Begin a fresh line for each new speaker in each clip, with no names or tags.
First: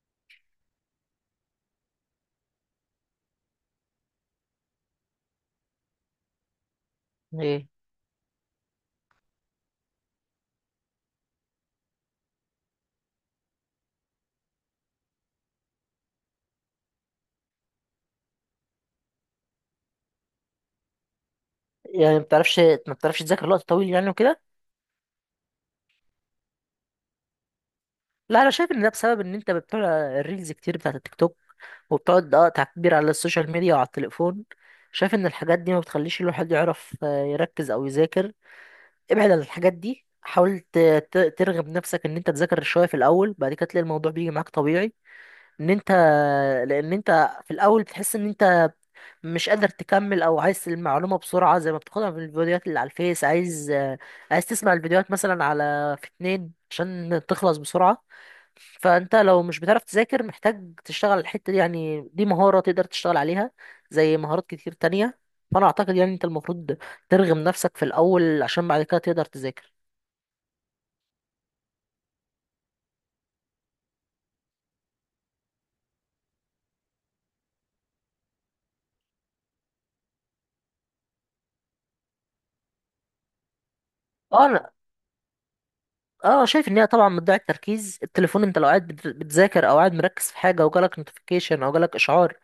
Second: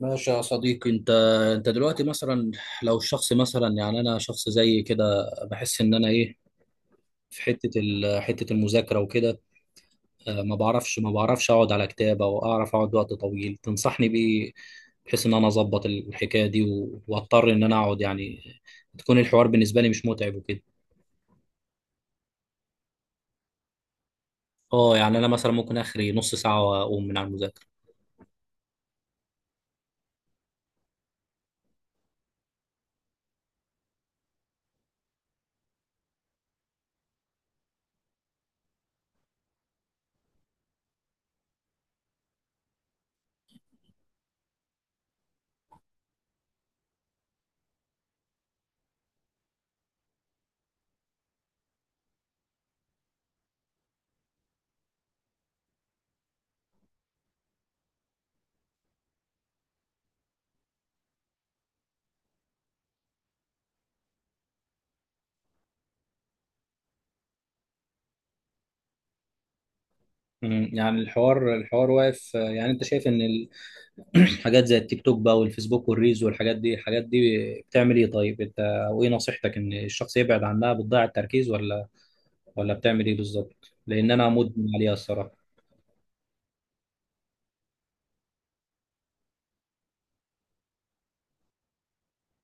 ماشي يا صديقي انت، دلوقتي مثلا، لو الشخص مثلا، يعني انا شخص زي كده، بحس ان انا ايه في
ايه؟
حته المذاكره وكده. ما بعرفش اقعد على كتاب، او اعرف اقعد وقت طويل، تنصحني بايه؟ بحيث ان انا اظبط الحكايه دي واضطر ان انا اقعد، يعني تكون الحوار بالنسبه لي مش متعب وكده.
يعني ما بتعرفش تذاكر وقت طويل يعني وكده.
اه يعني انا مثلا ممكن اخري نص ساعه واقوم من على المذاكره.
لا، انا شايف ان ده بسبب ان انت بتطلع الريلز كتير بتاعت التيك توك، وبتقعد تعبير على السوشيال ميديا وعلى التليفون. شايف ان الحاجات دي ما بتخليش الواحد يعرف يركز او يذاكر. ابعد عن الحاجات دي، حاول ترغب نفسك ان انت تذاكر شويه في الاول، بعد كده تلاقي الموضوع بيجي معاك طبيعي. ان انت لان انت في الاول بتحس ان انت مش قادر تكمل، او عايز المعلومه بسرعه زي ما بتاخدها من الفيديوهات اللي على الفيس. عايز تسمع الفيديوهات مثلا على في اتنين عشان تخلص بسرعه. فانت لو مش بتعرف تذاكر، محتاج تشتغل على الحته دي. يعني دي مهاره تقدر تشتغل عليها زي مهارات كتير تانية. فانا اعتقد يعني انت المفروض ترغم نفسك في الاول، عشان بعد كده تقدر تذاكر.
يعني الحوار واقف، يعني انت شايف ان حاجات زي التيك توك بقى والفيسبوك والريلز، والحاجات دي بتعمل ايه؟ طيب انت، وايه نصيحتك؟ ان الشخص يبعد عنها، بتضيع التركيز، ولا بتعمل ايه بالظبط؟ لان انا
اه
مدمن
انا،
عليها الصراحه.
اه شايف ان هي طبعا بتضيع التركيز. التليفون، انت لو قاعد بتذاكر او قاعد مركز في حاجه وجالك نوتيفيكيشن او جالك اشعار،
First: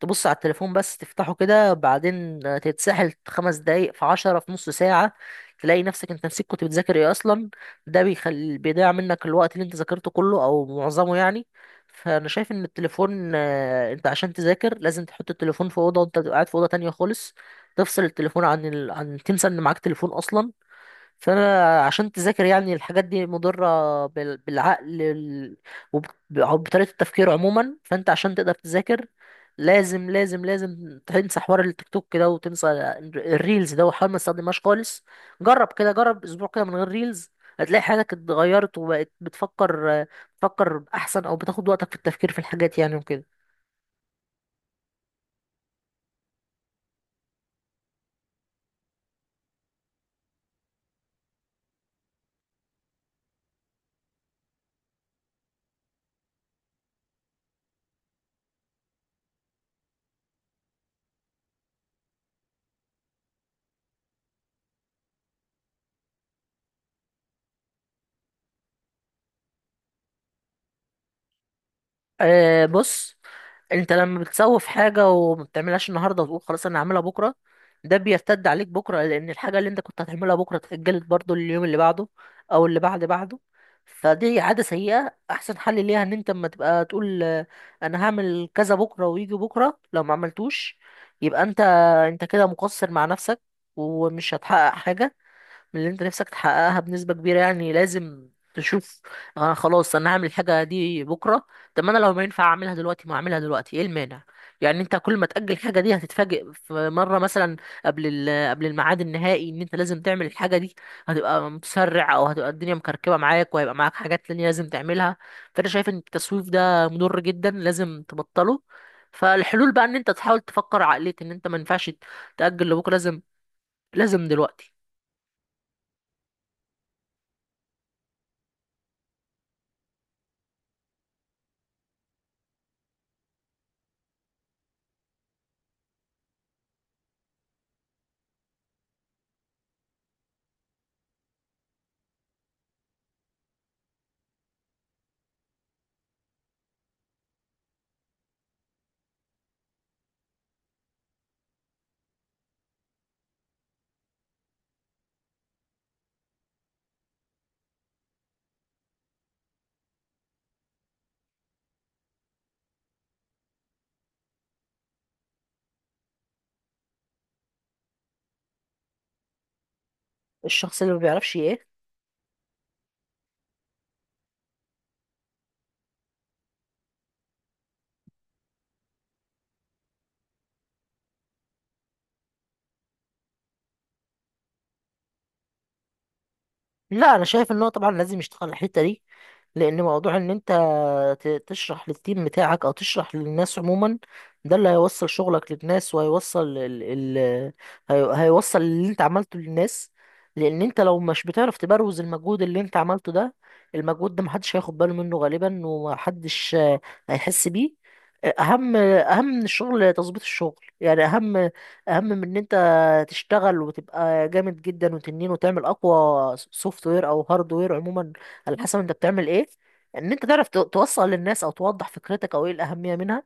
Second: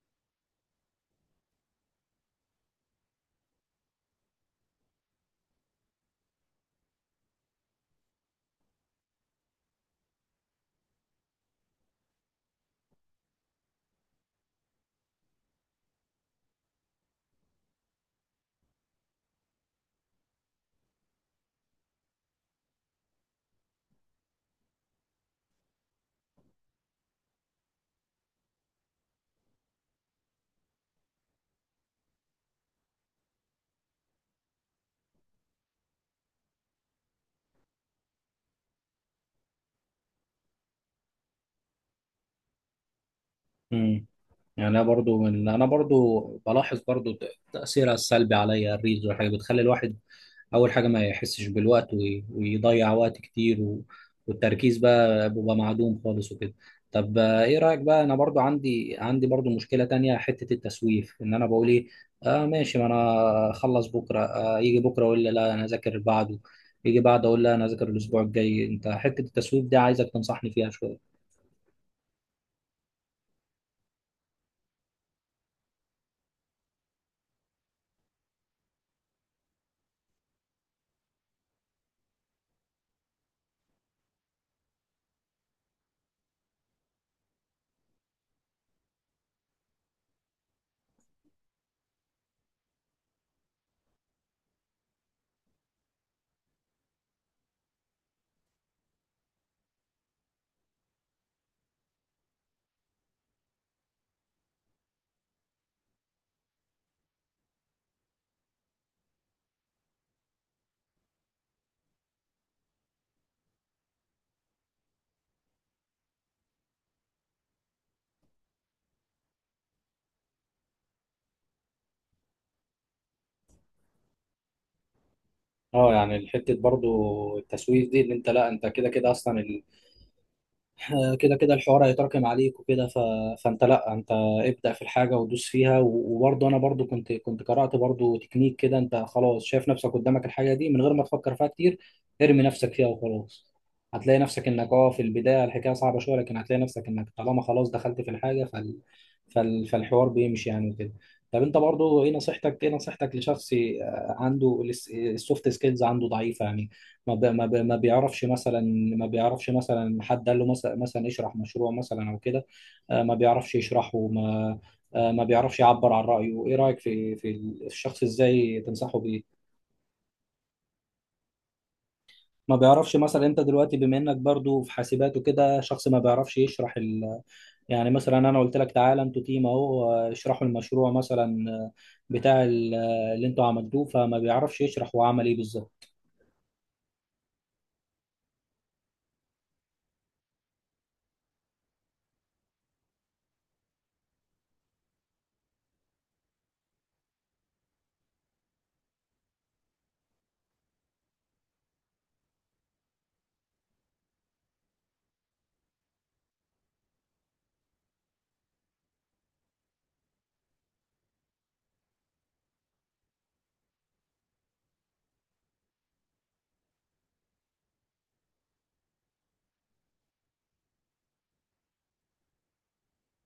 تبص على التليفون، بس تفتحه كده بعدين تتسحل خمس دقايق، في عشرة، في نص ساعة. تلاقي نفسك انت نسيت كنت بتذاكر ايه اصلا. ده بيضيع منك الوقت اللي انت ذاكرته كله او معظمه يعني. فانا شايف ان التليفون، انت عشان تذاكر لازم تحط التليفون في اوضه، وانت تبقى قاعد في اوضه تانية خالص. تفصل التليفون عن عن، تنسى ان معاك تليفون اصلا. فانا عشان تذاكر، يعني الحاجات دي مضره بالعقل، وب- او بطريقه التفكير عموما. فانت عشان تقدر تذاكر لازم لازم لازم تنسى حوار التيك توك كده، وتنسى الريلز ده، وحاول ما تستخدمهاش خالص. جرب كده، جرب اسبوع كده من غير ريلز، هتلاقي حياتك اتغيرت، وبقت بتفكر احسن، او بتاخد وقتك في التفكير في الحاجات يعني وكده.
امم يعني انا برضو بلاحظ برضو تاثيرها السلبي عليا، الريلز والحاجات بتخلي الواحد اول حاجه ما يحسش بالوقت، ويضيع وقت كتير، والتركيز بقى بيبقى معدوم خالص وكده. طب ايه رايك بقى؟ انا برضو عندي برضو مشكله تانية، حته التسويف، ان انا بقول ايه؟ اه ماشي، ما انا اخلص بكره، يجي بكره اقول لي لا انا اذاكر بعده، يجي بعد اقول لها انا اذاكر الاسبوع الجاي، انت حته التسويف دي عايزك تنصحني فيها شويه.
أه، بص، انت لما بتسوف حاجه وما بتعملهاش النهارده وتقول خلاص انا هعملها بكره، ده بيرتد عليك بكره، لان الحاجه اللي انت كنت هتعملها بكره اتاجلت برضو لليوم اللي بعده، او اللي بعد بعده. فدي عاده سيئه. احسن حل ليها ان انت، اما تبقى تقول انا هعمل كذا بكره، ويجي بكره لو ما عملتوش، يبقى انت كده مقصر مع نفسك، ومش هتحقق حاجه من اللي انت نفسك تحققها بنسبة كبيرة. يعني لازم تشوف، انا خلاص انا هعمل الحاجة دي بكرة، طب ما انا لو ما ينفع اعملها دلوقتي، ما اعملها دلوقتي، ايه المانع؟ يعني انت كل ما تأجل الحاجة دي، هتتفاجئ في مرة مثلا قبل قبل الميعاد النهائي ان انت لازم تعمل الحاجة دي، هتبقى متسرع، او هتبقى الدنيا مكركبة معاك، وهيبقى معاك حاجات تانية لازم تعملها. فانا شايف ان التسويف ده مضر جدا، لازم تبطله. فالحلول بقى، ان انت تحاول تفكر عقلية ان انت ما ينفعش تأجل لبكرة، لازم لازم دلوقتي.
اه يعني الحته برضو التسويف دي، ان انت لا، انت كده كده اصلا، كده كده الحوار هيتراكم عليك وكده، فانت لا، انت ابدأ في الحاجة ودوس فيها، وبرضه انا برضه كنت قرأت برضه تكنيك كده، انت خلاص شايف نفسك قدامك الحاجة دي من غير ما تفكر فيها كتير، ارمي نفسك فيها وخلاص. هتلاقي نفسك انك في البداية الحكاية صعبة شوية، لكن هتلاقي نفسك انك طالما خلاص دخلت في الحاجة فالحوار بيمشي يعني وكده. طب انت برضه، ايه نصيحتك لشخص عنده السوفت سكيلز، عنده ضعيفة يعني، ما بيعرفش مثلا، ما بيعرفش مثلا حد قال له مثلا اشرح مشروع مثلا او كده، ما بيعرفش يشرحه، ما بيعرفش يعبر عن رأيه، ايه رأيك في الشخص؟ ازاي تنصحه بيه؟
الشخص اللي ما بيعرفش ايه؟
ما بيعرفش مثلا، انت دلوقتي بما انك برضو في حاسبات وكده، شخص ما بيعرفش يشرح، يعني مثلا انا قلت لك تعالى انتوا تيم اهو، اشرحوا المشروع مثلا، بتاع اللي انتوا عملتوه، فما بيعرفش يشرح هو عمل ايه بالظبط.
لا، انا شايف ان هو طبعا لازم يشتغل على الحته دي، لان موضوع ان انت تشرح للتيم بتاعك او تشرح للناس عموما، ده اللي هيوصل شغلك للناس، وهيوصل ال... هيوصل اللي انت عملته للناس. لان انت لو مش بتعرف تبروز المجهود اللي انت عملته ده، المجهود ده محدش هياخد باله منه غالبا، ومحدش هيحس بيه. اهم، اهم من الشغل تظبيط الشغل. يعني اهم، اهم من ان انت تشتغل وتبقى جامد جدا وتنين، وتعمل اقوى سوفت وير او هارد وير عموما على حسب انت بتعمل ايه، ان انت تعرف توصل للناس، او توضح فكرتك، او ايه الاهميه منها.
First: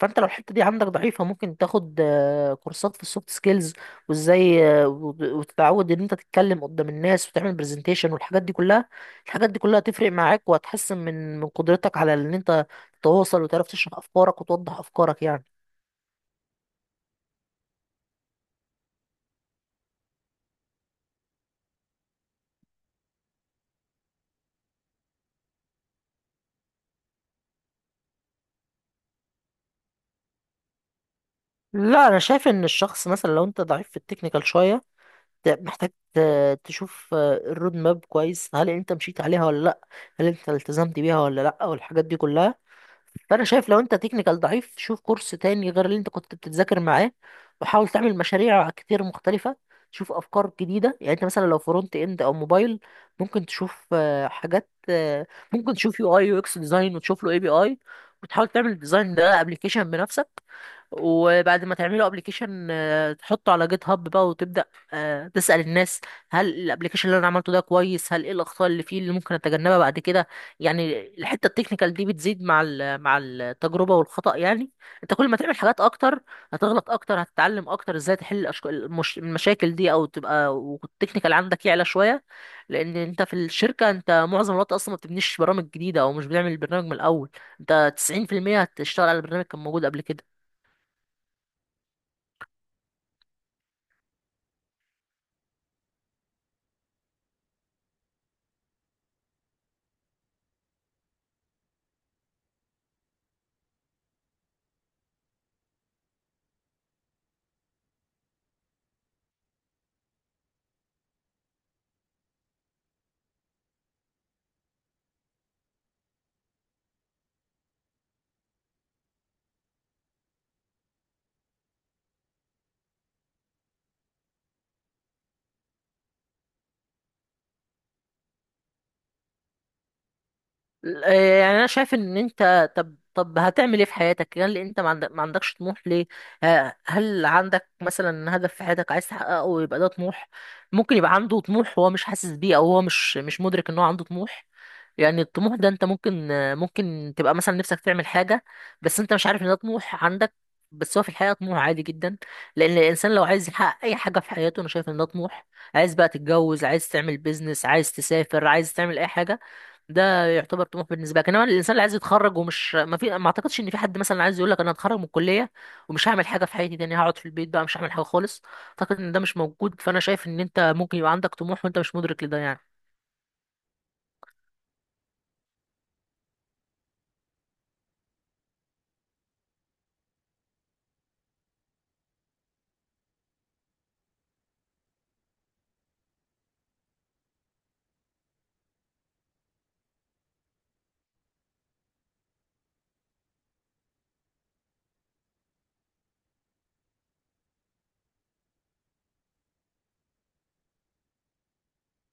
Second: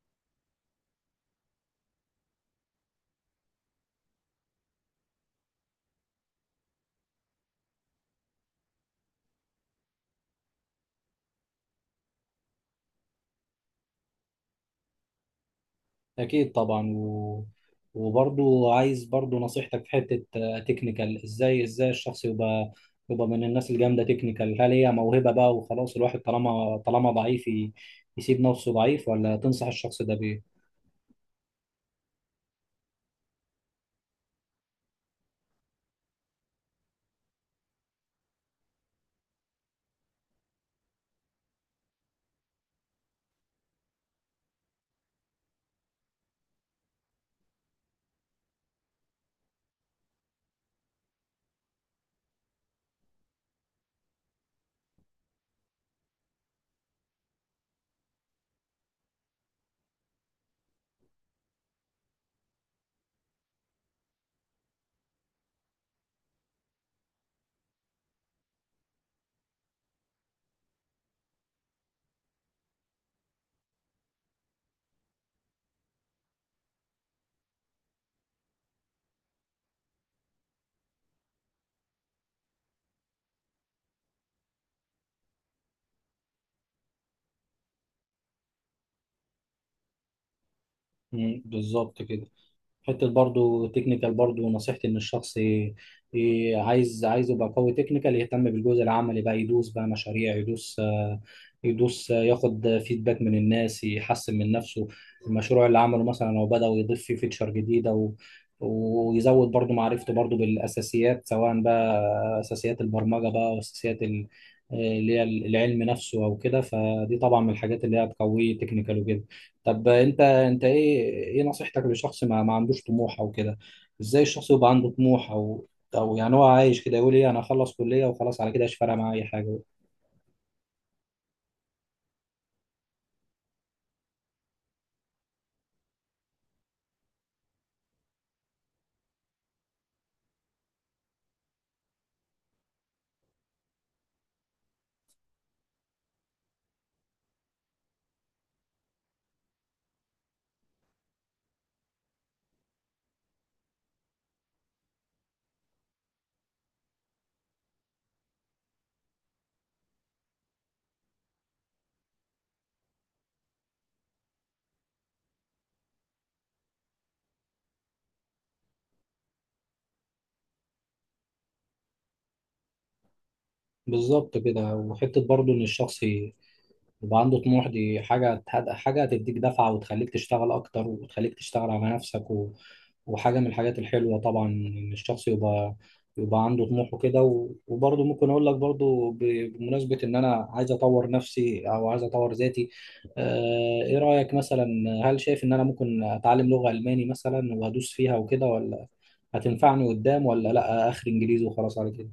فانت لو الحته دي عندك ضعيفه، ممكن تاخد كورسات في السوفت سكيلز، وازاي وتتعود ان انت تتكلم قدام الناس، وتعمل برزنتيشن، والحاجات دي كلها. الحاجات دي كلها هتفرق معاك، وهتحسن من قدرتك على ان انت تتواصل، وتعرف تشرح افكارك، وتوضح افكارك يعني.
أكيد طبعا، وبرضو عايز برضو نصيحتك في حتة تكنيكال، إزاي الشخص يبقى من الناس الجامدة تكنيكال؟ هل هي موهبة بقى وخلاص الواحد طالما ضعيف يسيب نفسه ضعيف؟ ولا تنصح الشخص ده بإيه؟
لا، انا شايف ان الشخص مثلا لو انت ضعيف في التكنيكال شويه، محتاج تشوف الرود ماب كويس. هل انت مشيت عليها ولا لا؟ هل انت التزمت بيها ولا لا؟ والحاجات دي كلها. فانا شايف لو انت تكنيكال ضعيف، شوف كورس تاني غير اللي انت كنت بتذاكر معاه، وحاول تعمل مشاريع كتير مختلفة، شوف افكار جديدة. يعني انت مثلا لو فرونت اند او موبايل، ممكن تشوف آه، حاجات آه، ممكن تشوف يو اي يو اكس ديزاين، وتشوف له اي بي اي، وتحاول تعمل الديزاين ده ابلكيشن بنفسك. وبعد ما تعملوا ابلكيشن، تحطه على جيت هاب بقى، وتبدا تسال الناس، هل الابلكيشن اللي انا عملته ده كويس؟ هل، ايه الاخطاء اللي فيه اللي ممكن اتجنبها بعد كده؟ يعني الحته التكنيكال دي بتزيد مع مع التجربه والخطا. يعني انت كل ما تعمل حاجات اكتر، هتغلط اكتر، هتتعلم اكتر ازاي تحل المشاكل دي، او تبقى والتكنيكال عندك يعلى شويه. لان انت في الشركه، انت معظم الوقت اصلا ما بتبنيش برامج جديده، او مش بنعمل البرنامج من الاول. انت 90% هتشتغل على برنامج كان موجود قبل كده.
بالظبط كده، حته برضو تكنيكال، برضو نصيحتي ان الشخص عايز يبقى قوي تكنيكال، يهتم بالجزء العملي بقى، يدوس بقى مشاريع، يدوس آه، يدوس آه، ياخد فيدباك من الناس، يحسن من نفسه. المشروع اللي عمله مثلا لو بدأ يضيف فيه فيتشر جديدة، ويزود برضو معرفته برضو بالأساسيات، سواء بقى أساسيات البرمجة بقى، وأساسيات اللي هي العلم نفسه أو كده، فدي طبعا من الحاجات اللي هي بتقويه تكنيكال وكده. طب انت، ايه نصيحتك لشخص ما عندوش طموح او كده؟ ازاي الشخص يبقى عنده طموح، او يعني هو عايش كده يقول ايه؟ انا اخلص كلية وخلاص، على كده مش فارقة معايا اي حاجة.
آه، يعني انا شايف ان انت، طب هتعمل ايه في حياتك؟ هل انت ما عندكش طموح ليه؟ هل عندك مثلا هدف في حياتك عايز تحققه، ويبقى ده طموح؟ ممكن يبقى عنده طموح، هو مش حاسس بيه، او هو مش مدرك ان هو عنده طموح. يعني الطموح ده انت ممكن تبقى مثلا نفسك تعمل حاجة، بس انت مش عارف ان ده طموح عندك، بس هو في الحقيقة طموح عادي جدا. لأن الإنسان لو عايز يحقق أي حاجة في حياته، أنا شايف إن ده طموح. عايز بقى تتجوز، عايز تعمل بيزنس، عايز تسافر، عايز تعمل أي حاجة، ده يعتبر طموح بالنسبه لك. انما الانسان اللي عايز يتخرج ومش، ما اعتقدش ان في حد مثلا عايز يقول لك انا هتخرج من الكليه، ومش هعمل حاجه في حياتي تاني، هقعد في البيت بقى مش هعمل حاجه خالص، اعتقد ان ده مش موجود. فانا شايف ان انت ممكن يبقى عندك طموح، وانت مش مدرك لده يعني.
بالظبط كده، وحتة برضو ان الشخص يبقى عنده طموح، دي حاجة هتديك دفعة وتخليك تشتغل أكتر، وتخليك تشتغل على نفسك، وحاجة من الحاجات الحلوة طبعا، إن الشخص يبقى عنده طموح وكده، وبرضه ممكن أقول لك برضه بمناسبة إن أنا عايز أطور نفسي أو عايز أطور ذاتي. إيه رأيك مثلا، هل شايف إن أنا ممكن أتعلم لغة ألماني مثلا وأدوس فيها وكده، ولا هتنفعني قدام، ولا لأ آخر إنجليزي وخلاص على كده؟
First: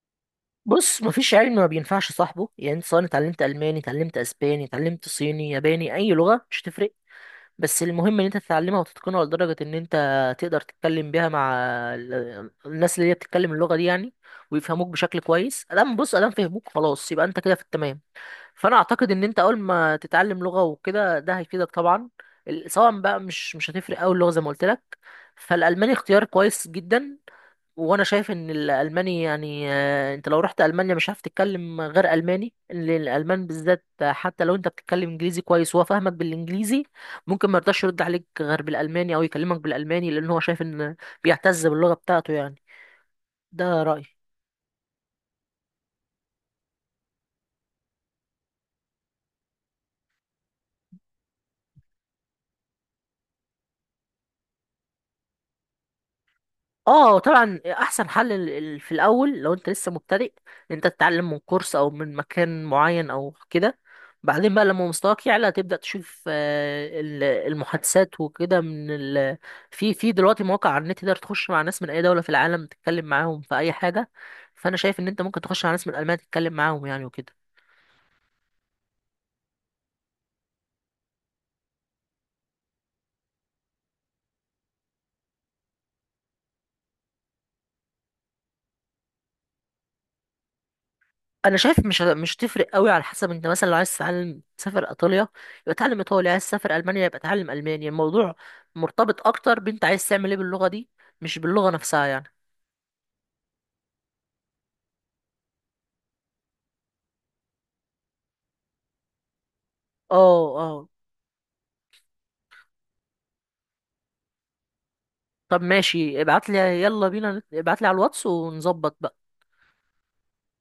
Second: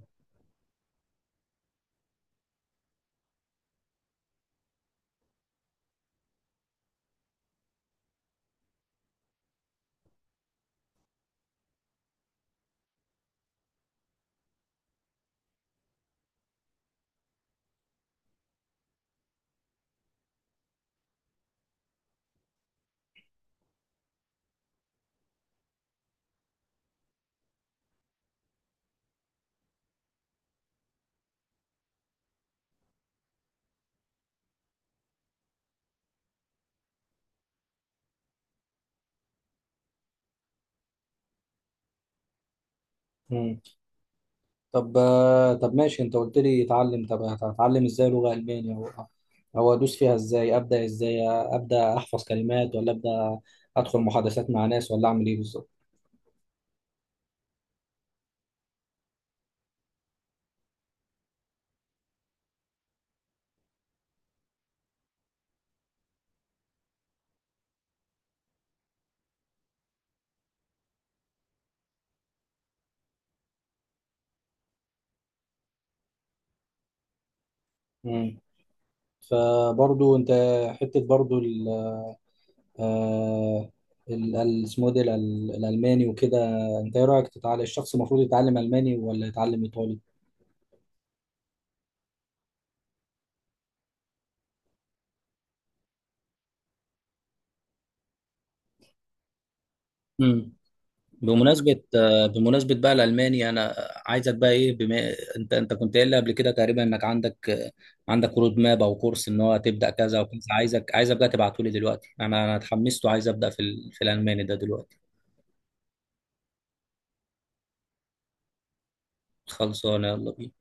بص، مفيش علم ما بينفعش صاحبه. يعني انت سواء اتعلمت الماني، اتعلمت اسباني، اتعلمت صيني، ياباني، اي لغه مش هتفرق، بس المهم ان انت تتعلمها، وتتقنها لدرجه ان انت تقدر تتكلم بيها مع الناس اللي هي بتتكلم اللغه دي يعني، ويفهموك بشكل كويس. ادام، بص، ادام فهموك، خلاص، يبقى انت كده في التمام. فانا اعتقد ان انت اول ما تتعلم لغه وكده، ده هيفيدك طبعا. سواء بقى، مش هتفرق قوي اللغه زي ما قلت لك. فالالماني اختيار كويس جدا، وانا شايف ان الالماني يعني، انت لو رحت المانيا مش هتعرف تتكلم غير الماني. الالمان بالذات، حتى لو انت بتتكلم انجليزي كويس، وهو فاهمك بالانجليزي، ممكن ما يرضاش يرد عليك غير بالالماني، او يكلمك بالالماني، لان هو شايف ان، بيعتز باللغه بتاعته يعني. ده رايي.
طب ماشي، انت قلت لي اتعلم، طب هتعلم ازاي لغة ألمانية، او أو ادوس فيها ازاي؟ ابدا ازاي؟ ابدا احفظ كلمات، ولا ابدا ادخل محادثات مع ناس، ولا اعمل ايه بالظبط؟
اه، طبعا احسن حل، في الاول لو انت لسه مبتدئ، ان انت تتعلم من كورس، او من مكان معين او كده. بعدين بقى لما مستواك يعلى، تبدا تشوف المحادثات وكده في دلوقتي مواقع على النت تقدر تخش مع ناس من اي دوله في العالم، تتكلم معاهم في اي حاجه. فانا شايف ان انت ممكن تخش مع ناس من المانيا، تتكلم معاهم يعني وكده.
مم. فبرضو انت، حتة برضو ال آه، ال- ال- اسمه ده الالماني وكده، انت ايه رايك؟ تتعلم، الشخص المفروض يتعلم الماني ولا يتعلم ايطالي؟
انا شايف مش تفرق قوي، على حسب انت مثلا لو عايز تتعلم، تسافر ايطاليا يبقى اتعلم ايطالي، عايز تسافر المانيا يبقى اتعلم المانيا. الموضوع مرتبط اكتر بانت عايز تعمل ايه باللغه دي، مش باللغه
بمناسبة
نفسها يعني.
آه، بمناسبة بقى الألماني، أنا عايزك بقى إيه، بما أنت كنت قايل لي قبل كده تقريبا إنك عندك رود ماب أو كورس، إن هو تبدأ كذا وكذا،
اه، اه.
عايزك بقى تبعته لي دلوقتي، أنا اتحمست وعايز أبدأ في الألماني ده دلوقتي.
طب ماشي، ابعت لي، يلا بينا، ابعت لي على الواتس ونظبط بقى.
خلصانة يلا بينا.